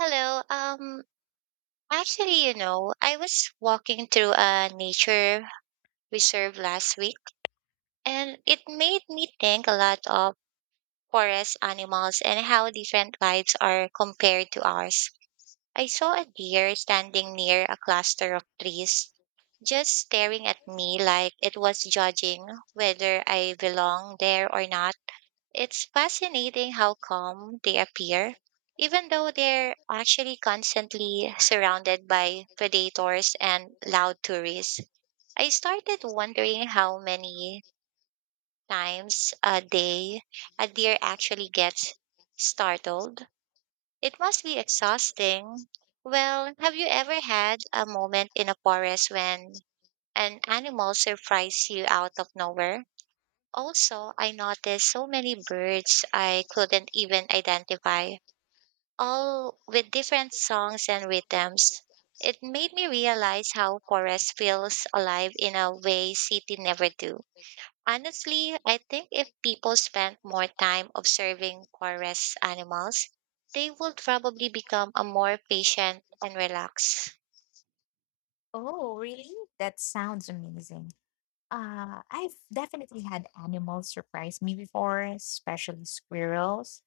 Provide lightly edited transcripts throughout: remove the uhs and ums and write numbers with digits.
Hello. Actually, I was walking through a nature reserve last week, and it made me think a lot of forest animals and how different lives are compared to ours. I saw a deer standing near a cluster of trees, just staring at me like it was judging whether I belong there or not. It's fascinating how calm they appear, even though they're actually constantly surrounded by predators and loud tourists. I started wondering how many times a day a deer actually gets startled. It must be exhausting. Well, have you ever had a moment in a forest when an animal surprised you out of nowhere? Also, I noticed so many birds I couldn't even identify, all with different songs and rhythms. It made me realize how forest feels alive in a way city never do. Honestly, I think if people spent more time observing forest animals, they would probably become a more patient and relaxed. Oh, really? That sounds amazing. I've definitely had animals surprise me before, especially squirrels,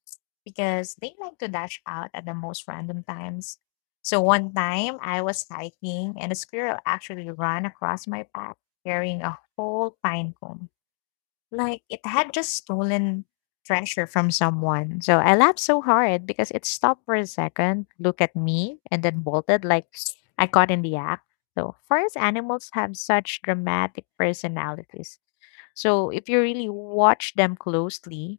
because they like to dash out at the most random times. So one time I was hiking and a squirrel actually ran across my path carrying a whole pine cone like it had just stolen treasure from someone. So I laughed so hard because it stopped for a second, looked at me, and then bolted like I caught in the act. So forest animals have such dramatic personalities. So if you really watch them closely,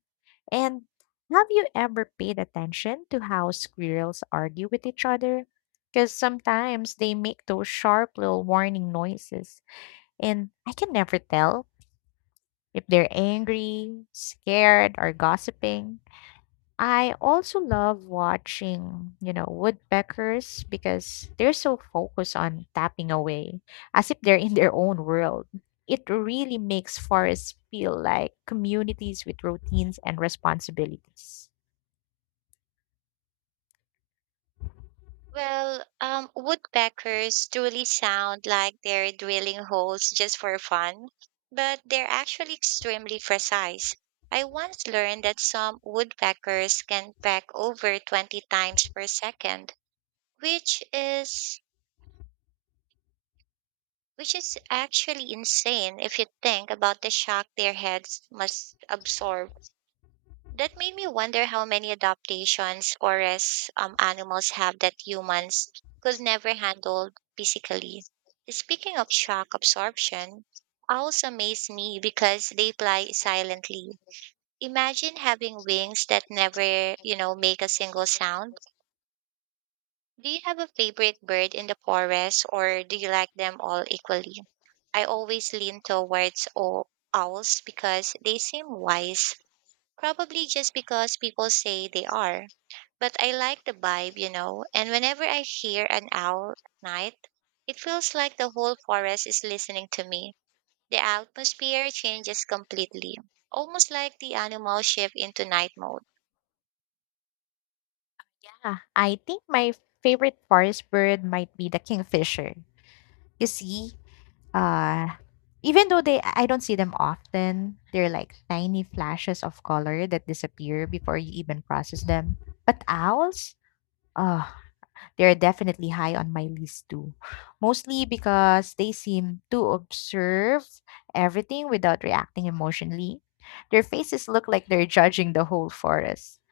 and have you ever paid attention to how squirrels argue with each other? Because sometimes they make those sharp little warning noises, and I can never tell if they're angry, scared, or gossiping. I also love one Wantai as its own world. It really feel like communities with routines and responsibilities. Woodpeckers truly sound like they're drilling holes just for fun, but they're actually extremely precise. I once learned that some woodpeckers can peck over 20 times per second, which is which is actually insane if you think about the shock their heads must absorb. That made me wonder how many adaptations forest animals have that humans could never handle physically. Speaking of shock absorption, owls amaze me because they fly silently. Imagine having wings that never, you know, make a single sound. Do you have a favorite bird in the forest, or do you like them all equally? I always lean towards owls because they seem wise. Probably just because people say they are. But I like the vibe, you know, and whenever I hear an owl at night, it feels like the whole forest is listening to me. The atmosphere changes completely, almost like the animals shift into night mode. Ah, I think my favorite forest bird might be the kingfisher. You see, uh, even though they I don't see them often, they're like tiny flashes of color that disappear before you even process them. But owls, oh, they're definitely high on my list too, mostly because they seem to observe everything without reacting emotionally. Their faces look like they're judging the whole forest.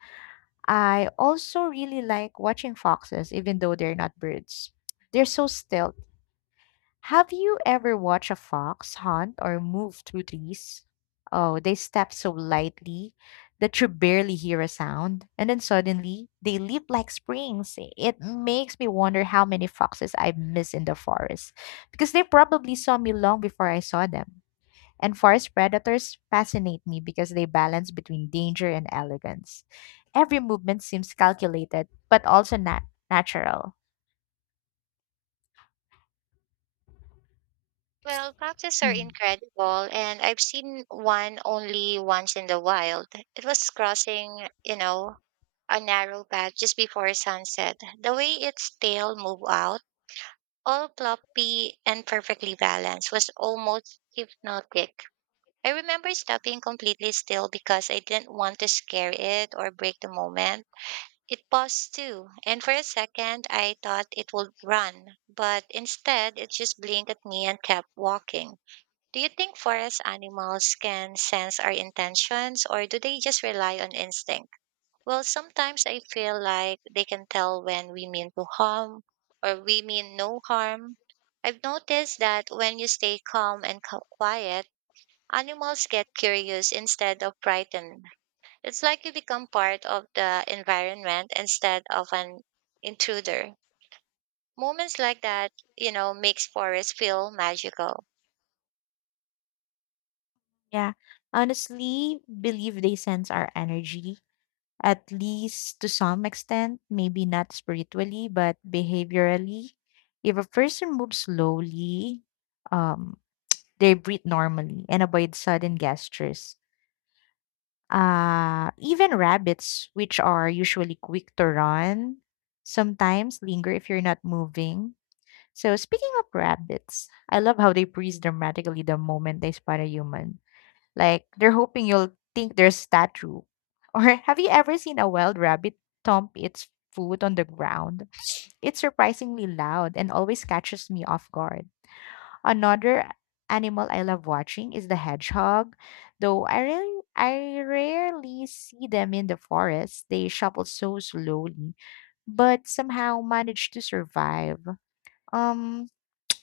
I also really like watching foxes, even though they're not birds. They're so still, have you ever watched a fox hunt or move through trees? Oh, they step so lightly that you barely hear a sound, and then suddenly they leap like springs. It makes me wonder how many foxes I miss in the forest because they probably saw me long before I saw them. And forest predators fascinate me because they balance between danger and elegance. Every movement seems calculated, but also natural. Well, foxes are incredible, and I've seen one only once in the wild. It was crossing, you know, a narrow path just before sunset. The way its tail moved out, all ploppy and perfectly balanced, was almost hypnotic. I remember stopping completely still because I didn't want to scare it or break the moment. It paused too, and for a second I thought it would run, but instead it just blinked at me and kept walking. Do you think forest animals can sense our intentions, or do they just rely on instinct? Well, sometimes I feel like they can tell when we mean to harm or we mean no harm. I've noticed that when you stay calm and quiet, animals get curious instead of frightened. It's like you become part of the environment instead of an intruder. Moments like that, you know, makes forests feel magical. Yeah, honestly believe they sense our energy at least to some extent, maybe not spiritually, but behaviorally. If a person moves slowly, um, they breathe normally and avoid sudden gestures. Even rabbits, which are usually quick to run, sometimes linger if you're not moving. So, speaking of rabbits, I love how they freeze dramatically the moment they spot a human like they're hoping you'll think they're statue. Or have you ever seen a wild rabbit thump its foot on the ground? It's surprisingly loud and always catches me off guard. Another animal I love watching is the hedgehog, though I rarely see them in the forest. They shuffle so slowly, but somehow manage to survive. Um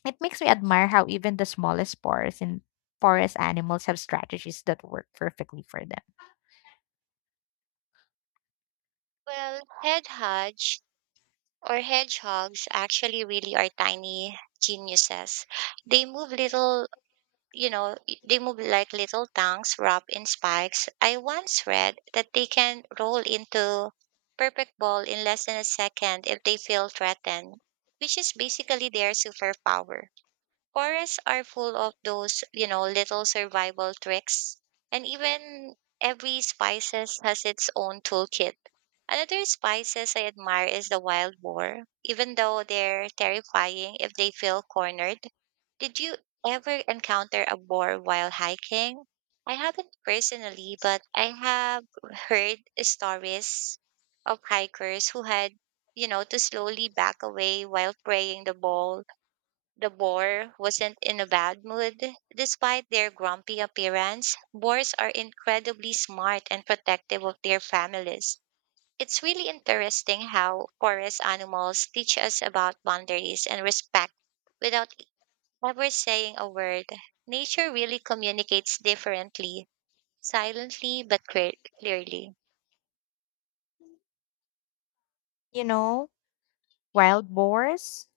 it makes me admire how even the smallest forest and forest animals have strategies that work perfectly for them. Well, head hedge or hedgehogs actually really are tiny geniuses. They move little, they move like little tongues wrapped in spikes. I once read that they can roll into perfect ball in less than a second if they feel threatened, which is basically their superpower. Forests are full of those, you know, little survival tricks. And even every spices has its own toolkit. Another spices I admire is the wild boar, even though they're terrifying if they feel cornered. Did you ever encounter a boar while hiking? I haven't personally, but I have heard stories of hikers who had, you know, to slowly back away while praying the ball. The boar wasn't in a bad mood. Despite their grumpy appearance, boars are incredibly smart and protective of their families. It's really interesting how forest animals teach us about boundaries and respect without ever saying a word. Nature really communicates differently, silently but clearly. You know, wild boars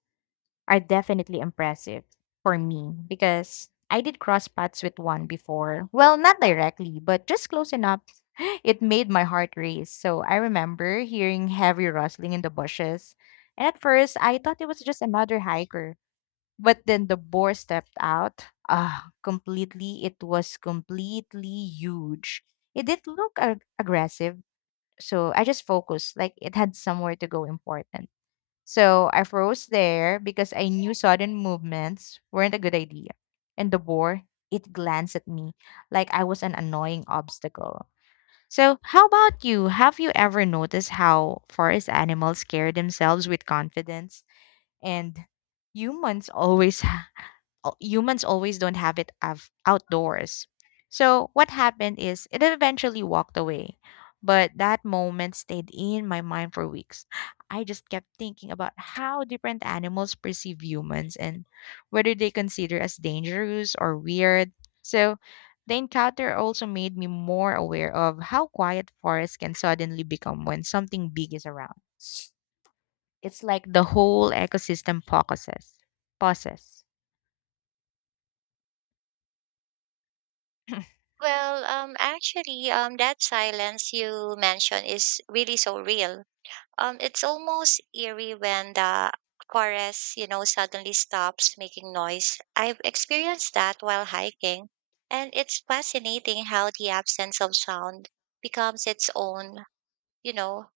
are definitely impressive for me because I did cross paths with one before. Well, not directly, but just close enough. It made my heart race. So I remember hearing heavy rustling in the bushes. And at first, I thought it was just another hiker. But then the boar stepped out. Ah, completely. It was completely huge. It did look aggressive. So I just focused, like it had somewhere to go important. So I froze there because I knew sudden movements weren't a good idea. And the boar, it glanced at me like I was an annoying obstacle. So, how about you? Have you ever noticed how forest animals carry themselves with confidence and humans always humans always don't have it outdoors. So what happened is it eventually walked away, but that moment stayed in my mind for weeks. I just kept thinking about how different animals perceive humans and whether they consider us dangerous or weird. So the encounter also made me more aware of how quiet forests can suddenly become when something big is around. It's like the whole ecosystem focuses. Pauses. That silence you mentioned is really so real. It's almost eerie when the forest, you know, suddenly stops making noise. I've experienced that while hiking, and it's fascinating how the absence of sound becomes its own, you know,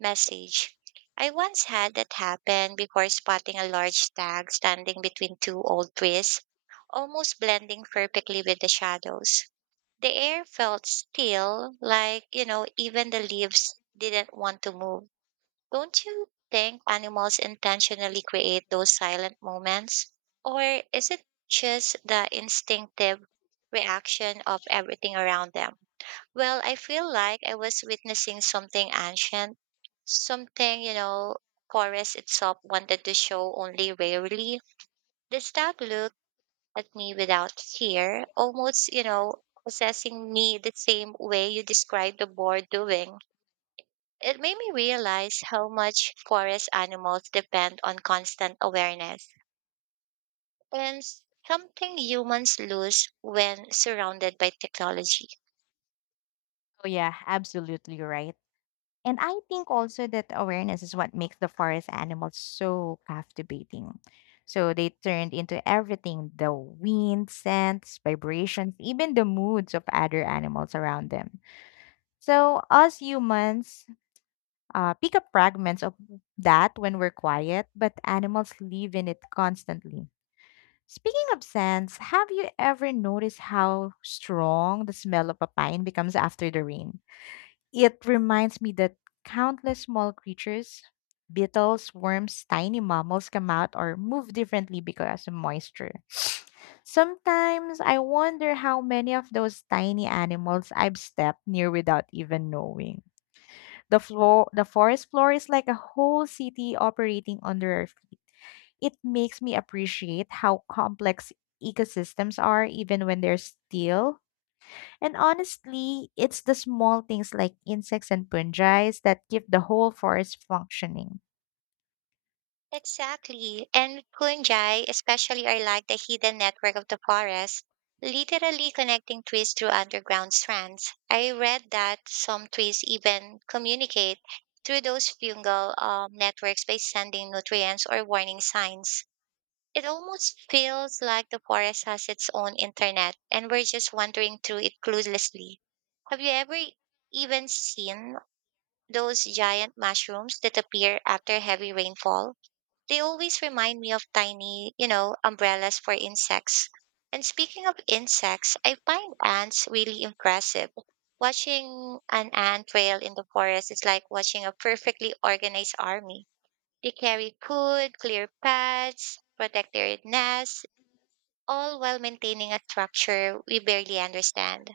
message. I once had that happen before spotting a large stag standing between two old trees, almost blending perfectly with the shadows. The air felt still, like, you know, even the leaves didn't want to move. Don't you think animals intentionally create those silent moments? Or is it just the instinctive reaction of everything around them? Well, I feel like I was witnessing something ancient, something, you know, forest itself wanted to show only rarely. The stag looked at me without fear, almost, you know, assessing me the same way you described the boar doing. It made me realize how much forest animals depend on constant awareness and something humans lose when surrounded by technology. Oh, yeah, absolutely right. And I think also that awareness is what makes the forest animals so captivating. So they turned into everything the wind, scents, vibrations, even the moods of other animals around them. So, us humans pick up fragments of that when we're quiet, but animals live in it constantly. Speaking of scents, have you ever noticed how strong the smell of a pine becomes after the rain? It reminds me that countless small creatures, beetles, worms, tiny mammals come out or move differently because of moisture. Sometimes I wonder how many of those tiny animals I've stepped near without even knowing. The floor, the forest floor is like a whole city operating under our feet. It makes me appreciate how complex ecosystems are even when they're still, and honestly, it's the small things like insects and fungi that keep the whole forest functioning. Exactly. And fungi, especially, are like the hidden network of the forest, literally connecting trees through underground strands. I read that some trees even communicate through those fungal networks by sending nutrients or warning signs. It almost feels like the forest has its own internet and we're just wandering through it cluelessly. Have you ever even seen those giant mushrooms that appear after heavy rainfall? They always remind me of tiny, you know, umbrellas for insects. And speaking of insects, I find ants really impressive. Watching an ant trail in the forest is like watching a perfectly organized army. They carry food, clear paths, protect their nests, all while maintaining a structure we barely understand.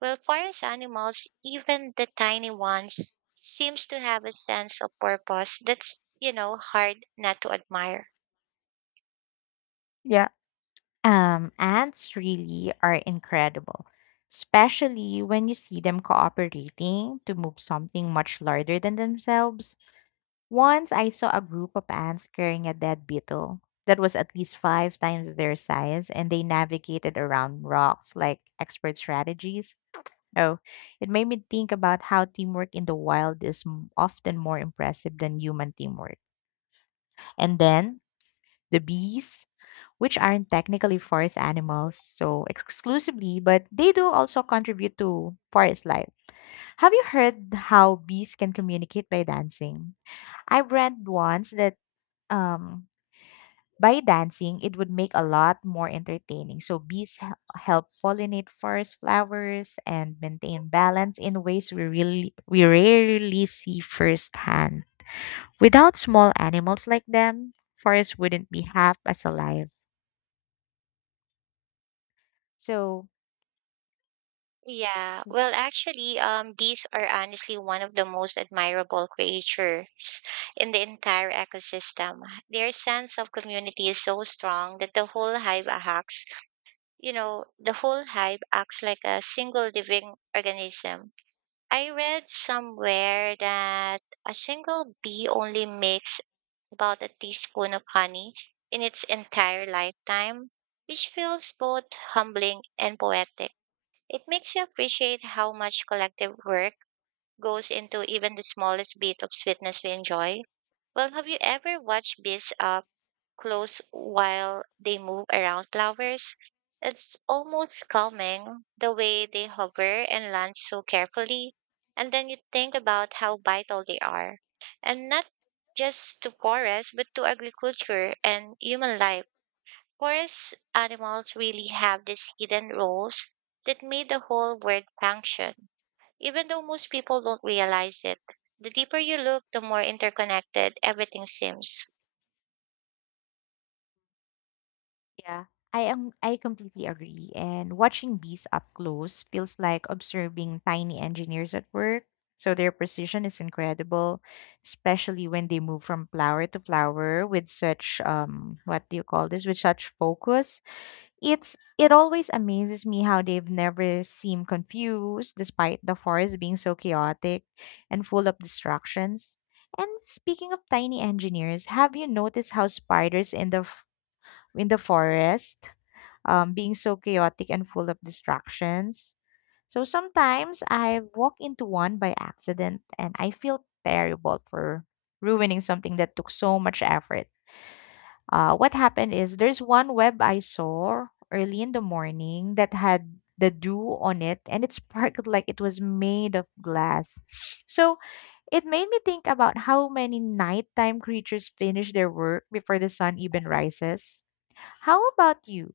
Well, forest animals, even the tiny ones, seems to have a sense of purpose that's, you know, hard not to admire. Yeah. Ants really are incredible, especially when you see them cooperating to move something much larger than themselves. Once I saw a group of ants carrying a dead beetle that was at least five times their size, and they navigated around rocks like expert strategies. Oh, it made me think about how teamwork in the wild is often more impressive than human teamwork. And then the bees, which aren't technically forest animals, so exclusively, but they do also contribute to forest life. Have you heard how bees can communicate by dancing? I've read once that um by dancing, it would make a lot more entertaining. So bees help pollinate forest flowers and maintain balance in ways we rarely see firsthand. Without small animals like them, forests wouldn't be half as alive. So Yeah, bees are honestly one of the most admirable creatures in the entire ecosystem. Their sense of community is so strong that the whole hive acts, you know, the whole hive acts like a single living organism. I read somewhere that a single bee only makes about a teaspoon of honey in its entire lifetime, which feels both humbling and poetic. It makes you appreciate how much collective work goes into even the smallest bit of sweetness we enjoy. Well, have you ever watched bees close while they move around flowers? It's almost calming the way they hover and land so carefully. And then you think about how vital they are. And not just to forests, but to agriculture and human life. Forest animals really have these hidden roles that made the whole world function. Even though most people don't realize it, the deeper you look, the more interconnected everything seems. yeah, I completely agree. And watching bees up close feels like observing tiny engineers at work. So their precision is incredible, especially when they move from flower to flower with such what do you call this? With such focus. It always amazes me how they've never seemed confused despite the forest being so chaotic and full of distractions. And speaking of tiny engineers, have you noticed how spiders in in the forest being so chaotic and full of distractions. So sometimes I walk into one by accident and I feel terrible for ruining something that took so much effort. What happened is there's one web I saw early in the morning that had the dew on it and it sparkled like it was made of glass. So it made me think about how many nighttime creatures finish their work before the sun even rises. How about you?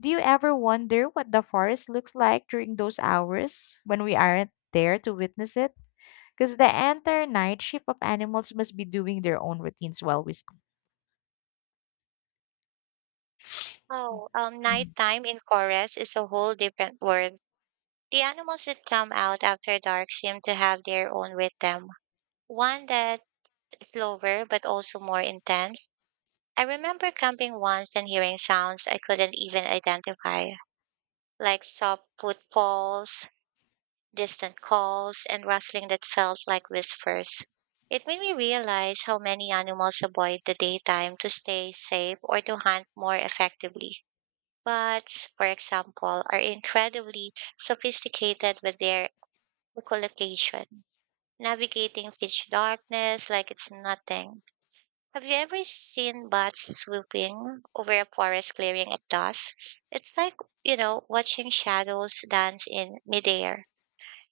Do you ever wonder what the forest looks like during those hours when we aren't there to witness it? Because the entire night shift of animals must be doing their own routines while we sleep. Oh, Mhm. Nighttime in forest is a whole different world. The animals that come out after dark seem to have their own rhythm, one that is slower but also more intense. I remember camping once and hearing sounds I couldn't even identify, like soft footfalls, distant calls, and rustling that felt like whispers. It made me realize how many animals avoid the daytime to stay safe or to hunt more effectively. Bots, for example, are incredibly sophisticated with their echolocation, navigating pitch darkness like it's nothing. Have you ever seen bots swooping over a forest clearing at dusk? It's like, you know, watching shadows dance in midair.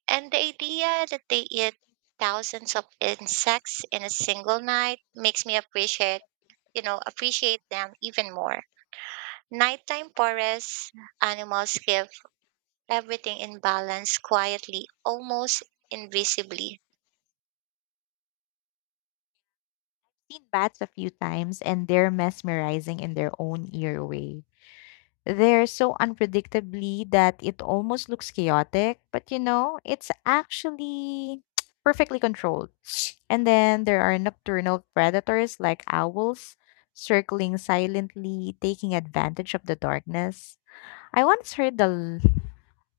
And the idea that they eat thousands of insects in a single night makes me appreciate them even more. Nighttime forest animals give everything in balance quietly, almost invisibly. Seen bats a few times, and they're mesmerizing in their own eerie way. They're so unpredictably that it almost looks chaotic, but you know, it's actually perfectly controlled. And then there are nocturnal predators like owls circling silently, taking advantage of the darkness. I once heard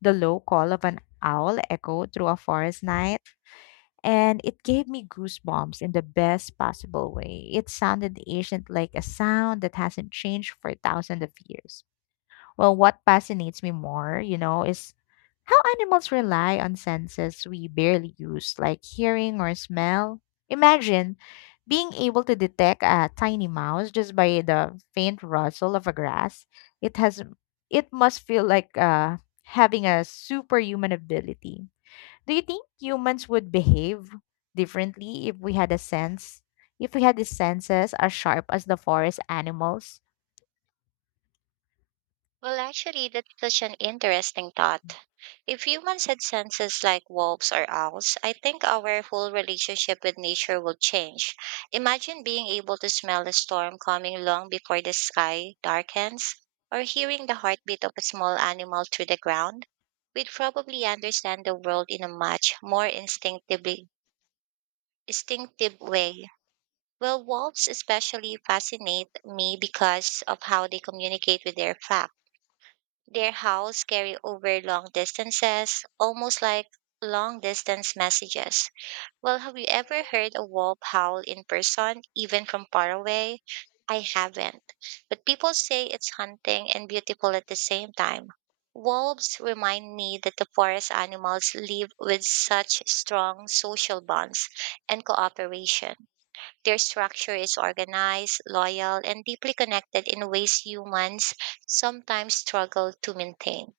the low call of an owl echo through a forest night, and it gave me goosebumps in the best possible way. It sounded ancient like a sound that hasn't changed for thousands of years. Well, what fascinates me more, you know, is how animals rely on senses we barely use, like hearing or smell. Imagine being able to detect a tiny mouse just by the faint rustle of a grass. It has it must feel like having a superhuman ability. Do you think humans would behave differently if we had a sense, if we had the senses as sharp as the forest animals? Well, actually, that's such an interesting thought. If humans had senses like wolves or owls, I think our whole relationship with nature would change. Imagine being able to smell a storm coming long before the sky darkens, or hearing the heartbeat of a small animal through the ground. We'd probably understand the world in a much more instinctive way. Well, wolves especially fascinate me because of how they communicate with their pack. Their howls carry over long distances, almost like long distance messages. Well, have you ever heard a wolf howl in person, even from far away? I haven't. But people say it's hunting and beautiful at the same time. Wolves remind me that the forest animals live with such strong social bonds and cooperation. Their structure is organized, loyal, and deeply connected in ways humans sometimes struggle to maintain.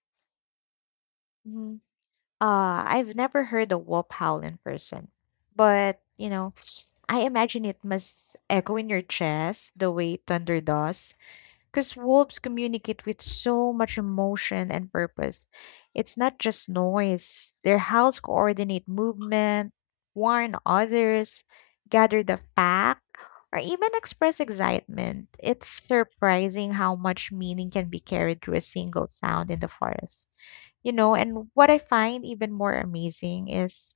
I've never heard a wolf howl in person, but you know, I imagine it must echo in your chest the way thunder does, because wolves communicate with so much emotion and purpose. It's not just noise, their howls coordinate movement, warn others, gather the pack, or even express excitement. It's surprising how much meaning can be carried through a single sound in the forest. You know, and what I find even more amazing is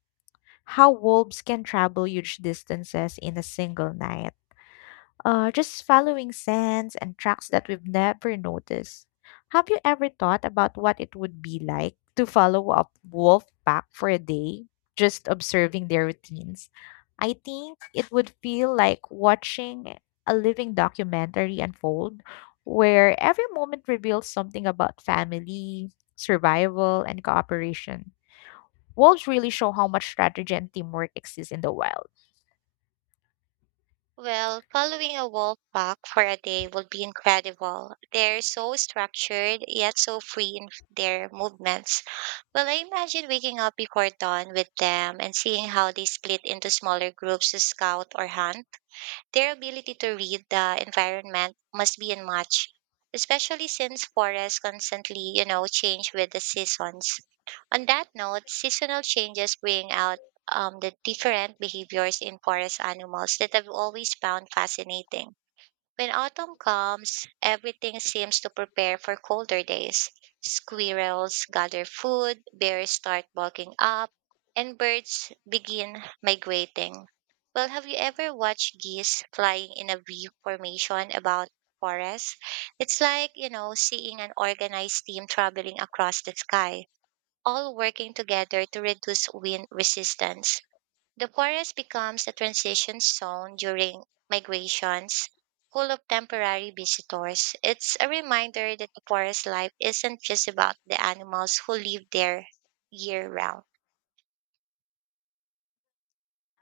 how wolves can travel huge distances in a single night just following scents and tracks that we've never noticed. Have you ever thought about what it would be like to follow a wolf pack for a day, just observing their routines? I think it would feel like watching a living documentary unfold where every moment reveals something about family, survival, and cooperation. Wolves really show how much strategy and teamwork exists in the wild. Well, following a wolf pack for a day would be incredible. They're so structured, yet so free in their movements. Well, I imagine waking up before dawn with them and seeing how they split into smaller groups to scout or hunt. Their ability to read the environment must be unmatched, especially since forests constantly, you know, change with the seasons. On that note, seasonal changes bring out the different behaviors in forest animals that I've always found fascinating. When autumn comes, everything seems to prepare for colder days. Squirrels gather food, bears start bulking up, and birds begin migrating. Well, have you ever watched geese flying in a V formation about forests? It's like, you know, seeing an organized team traveling across the sky, all working together to reduce wind resistance. The forest becomes a transition zone during migrations, full of temporary visitors. It's a reminder that the forest life isn't just about the animals who live there year round.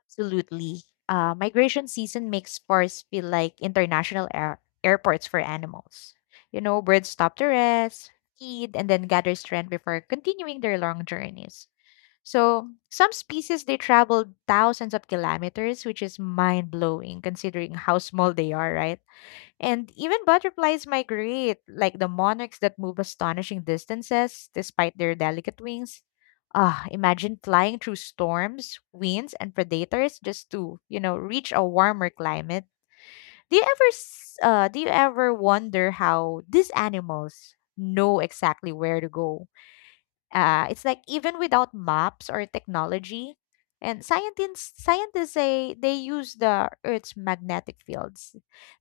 Absolutely. Migration season makes forests feel like airports for animals. You know, birds stop to rest, feed, and then gather strength before continuing their long journeys. So, some species they travel thousands of kilometers, which is mind blowing considering how small they are, right? And even butterflies migrate, like the monarchs that move astonishing distances despite their delicate wings. Ah, imagine flying through storms, winds, and predators just to, you know, reach a warmer climate. Do you ever wonder how these animals know exactly where to go? It's like even without maps or technology, and scientists say they use the Earth's magnetic fields,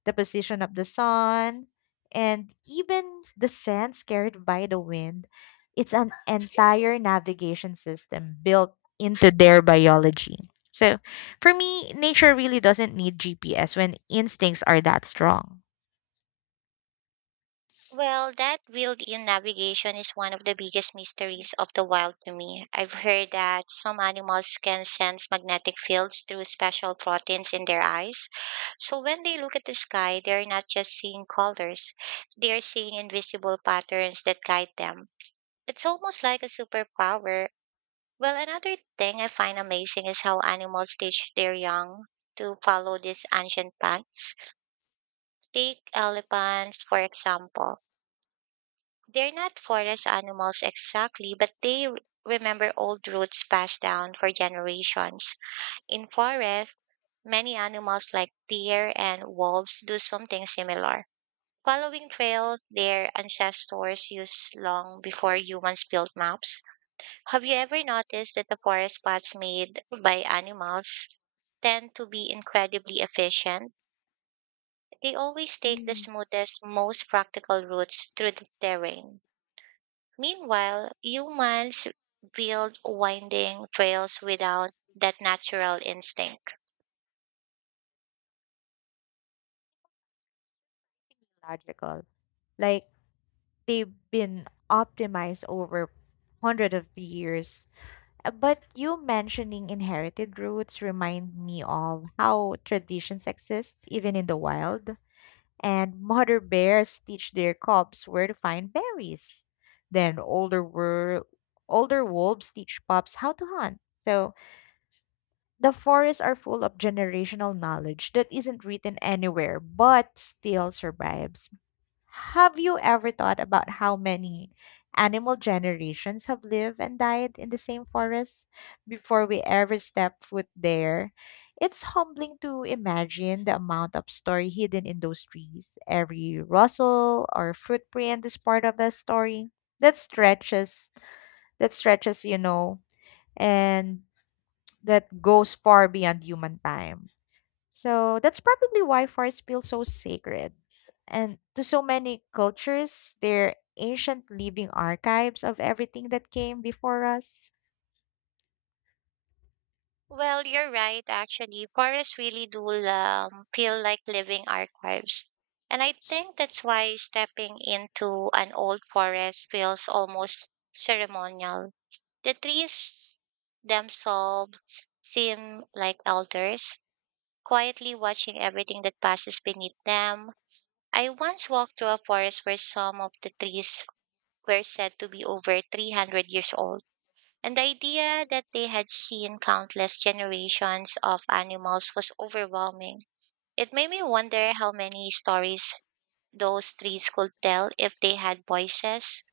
the position of the sun, and even the sands carried by the wind. It's an entire navigation system built into their biology. So for me, nature really doesn't need GPS when instincts are that strong. Well, that wild in navigation is one of the biggest mysteries of the wild to me. I've heard that some animals can sense magnetic fields through special proteins in their eyes. So when they look at the sky, they're not just seeing colors, they're seeing invisible patterns that guide them. It's almost like a superpower. Well, another thing I find amazing is how animals teach their young to follow these ancient paths. Take elephants, for example. They're not forest animals exactly, but they remember old routes passed down for generations. In forests, many animals like deer and wolves do something similar, following trails their ancestors used long before humans built maps. Have you ever noticed that the forest spots made by animals tend to be incredibly efficient? They always take the Mm. smoothest, most practical routes through the terrain. Meanwhile, humans build winding trails without that natural instinct. Logical. Like they've been optimized over hundreds of years. But you mentioning inherited roots remind me of how traditions exist even in the wild. And mother bears teach their cubs where to find berries. Then older wolves teach pups how to hunt. So the forests are full of generational knowledge that isn't written anywhere but still survives. Have you ever thought about how many animal generations have lived and died in the same forest before we ever step foot there? It's humbling to imagine the amount of story hidden in those trees. Every rustle or footprint is part of a story that stretches, that stretches, you know, and that goes far beyond human time. So that's probably why forests feel so sacred. And to so many cultures, they're ancient living archives of everything that came before us. Well, you're right, actually. Forests really do feel like living archives. And I think that's why stepping into an old forest feels almost ceremonial. The trees themselves seem like elders, quietly watching everything that passes beneath them. I once walked through a forest where some of the trees were said to be over 300 years old, and the idea that they had seen countless generations of animals was overwhelming. It made me wonder how many stories those trees could tell if they had voices.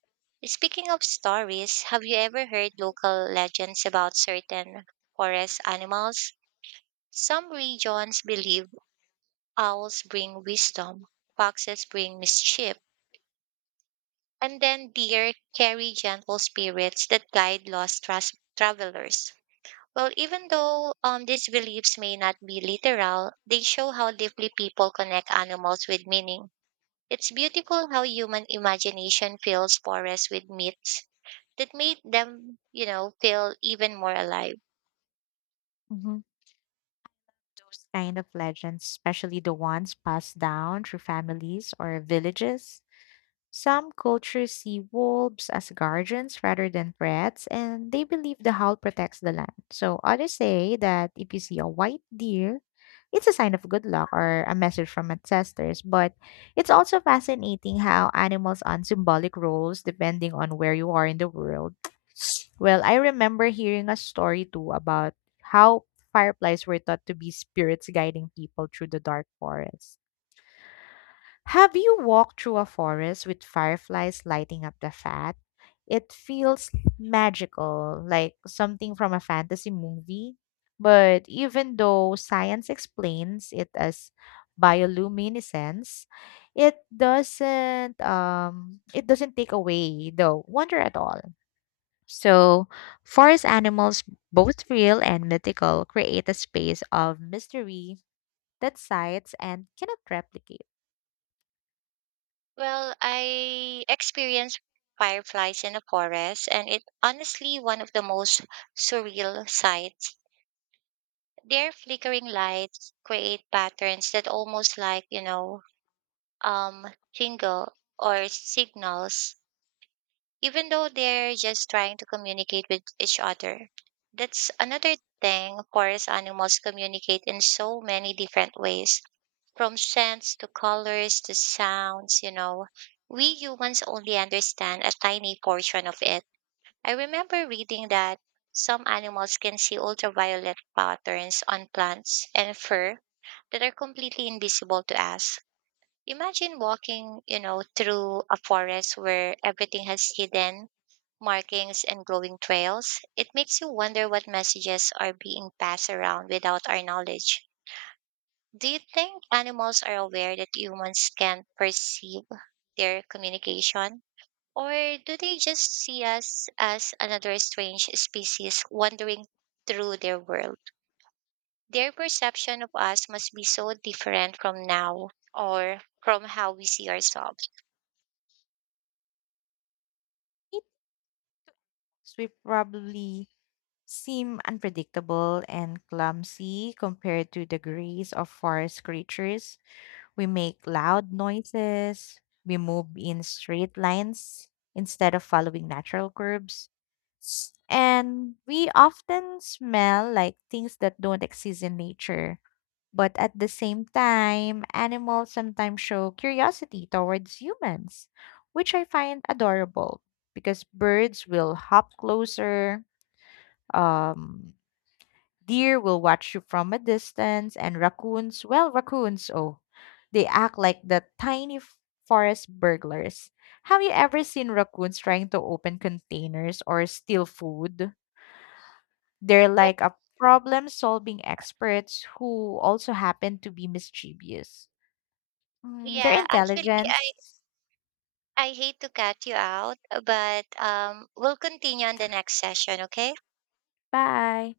Speaking of stories, have you ever heard local legends about certain forest animals? Some regions believe owls bring wisdom, foxes bring mischief, and then deer carry gentle spirits that guide lost travelers. Well, even though these beliefs may not be literal, they show how deeply people connect animals with meaning. It's beautiful how human imagination fills forests with myths that made them, you know, feel even more alive. Hmm. Those kind of legends, especially the ones passed down through families or villages, some cultures see wolves as guardians rather than threats, and they believe the howl protects the land. So others say that if you see a white deer, it's a sign of good luck or a message from ancestors. But it's also fascinating how animals on symbolic roles depending on where you are in the world. Well, I remember hearing a story too about how fireflies were thought to be spirits guiding people through the dark forest. Have you walked through a forest with fireflies lighting up the path? It feels magical, like something from a fantasy movie. But even though science explains it as bioluminescence, it doesn't take away the wonder at all. So, forest animals, both real and mythical, create a space of mystery that science and cannot replicate. Well, I experienced fireflies in a forest, and it honestly one of the most surreal sights. Their flickering lights create patterns that almost like, um, jingle or signals, even though they're just trying to communicate with each other. That's another thing, forest animals communicate in so many different ways, from scents to colors to sounds, you know. We humans only understand a tiny portion of it. I remember reading that some animals can see ultraviolet patterns on plants and fur that are completely invisible to us. Imagine walking, you know, through a forest where everything has hidden markings and glowing trails. It makes you wonder what messages are being passed around without our knowledge. Do you think animals are aware that humans can perceive their communication? Or do they just see us as another strange species wandering through their world? Their perception of us must be so different from now, or from how we see ourselves. So, we probably seem unpredictable and clumsy compared to the grace of forest creatures. We make loud noises, we move in straight lines instead of following natural curves, and we often smell like things that don't exist in nature. But at the same time, animals sometimes show curiosity towards humans, which I find adorable because birds will hop closer, um, deer will watch you from a distance, and raccoons, well, raccoons, oh, they act like forest burglars. Have you ever seen raccoons trying to open containers or steal food? They're Well, like a problem solving experts who also happen to be mischievous. Mm, their yeah, actually, I, intelligence. I hate to cut you out, but we'll continue on the next session, okay? Bye.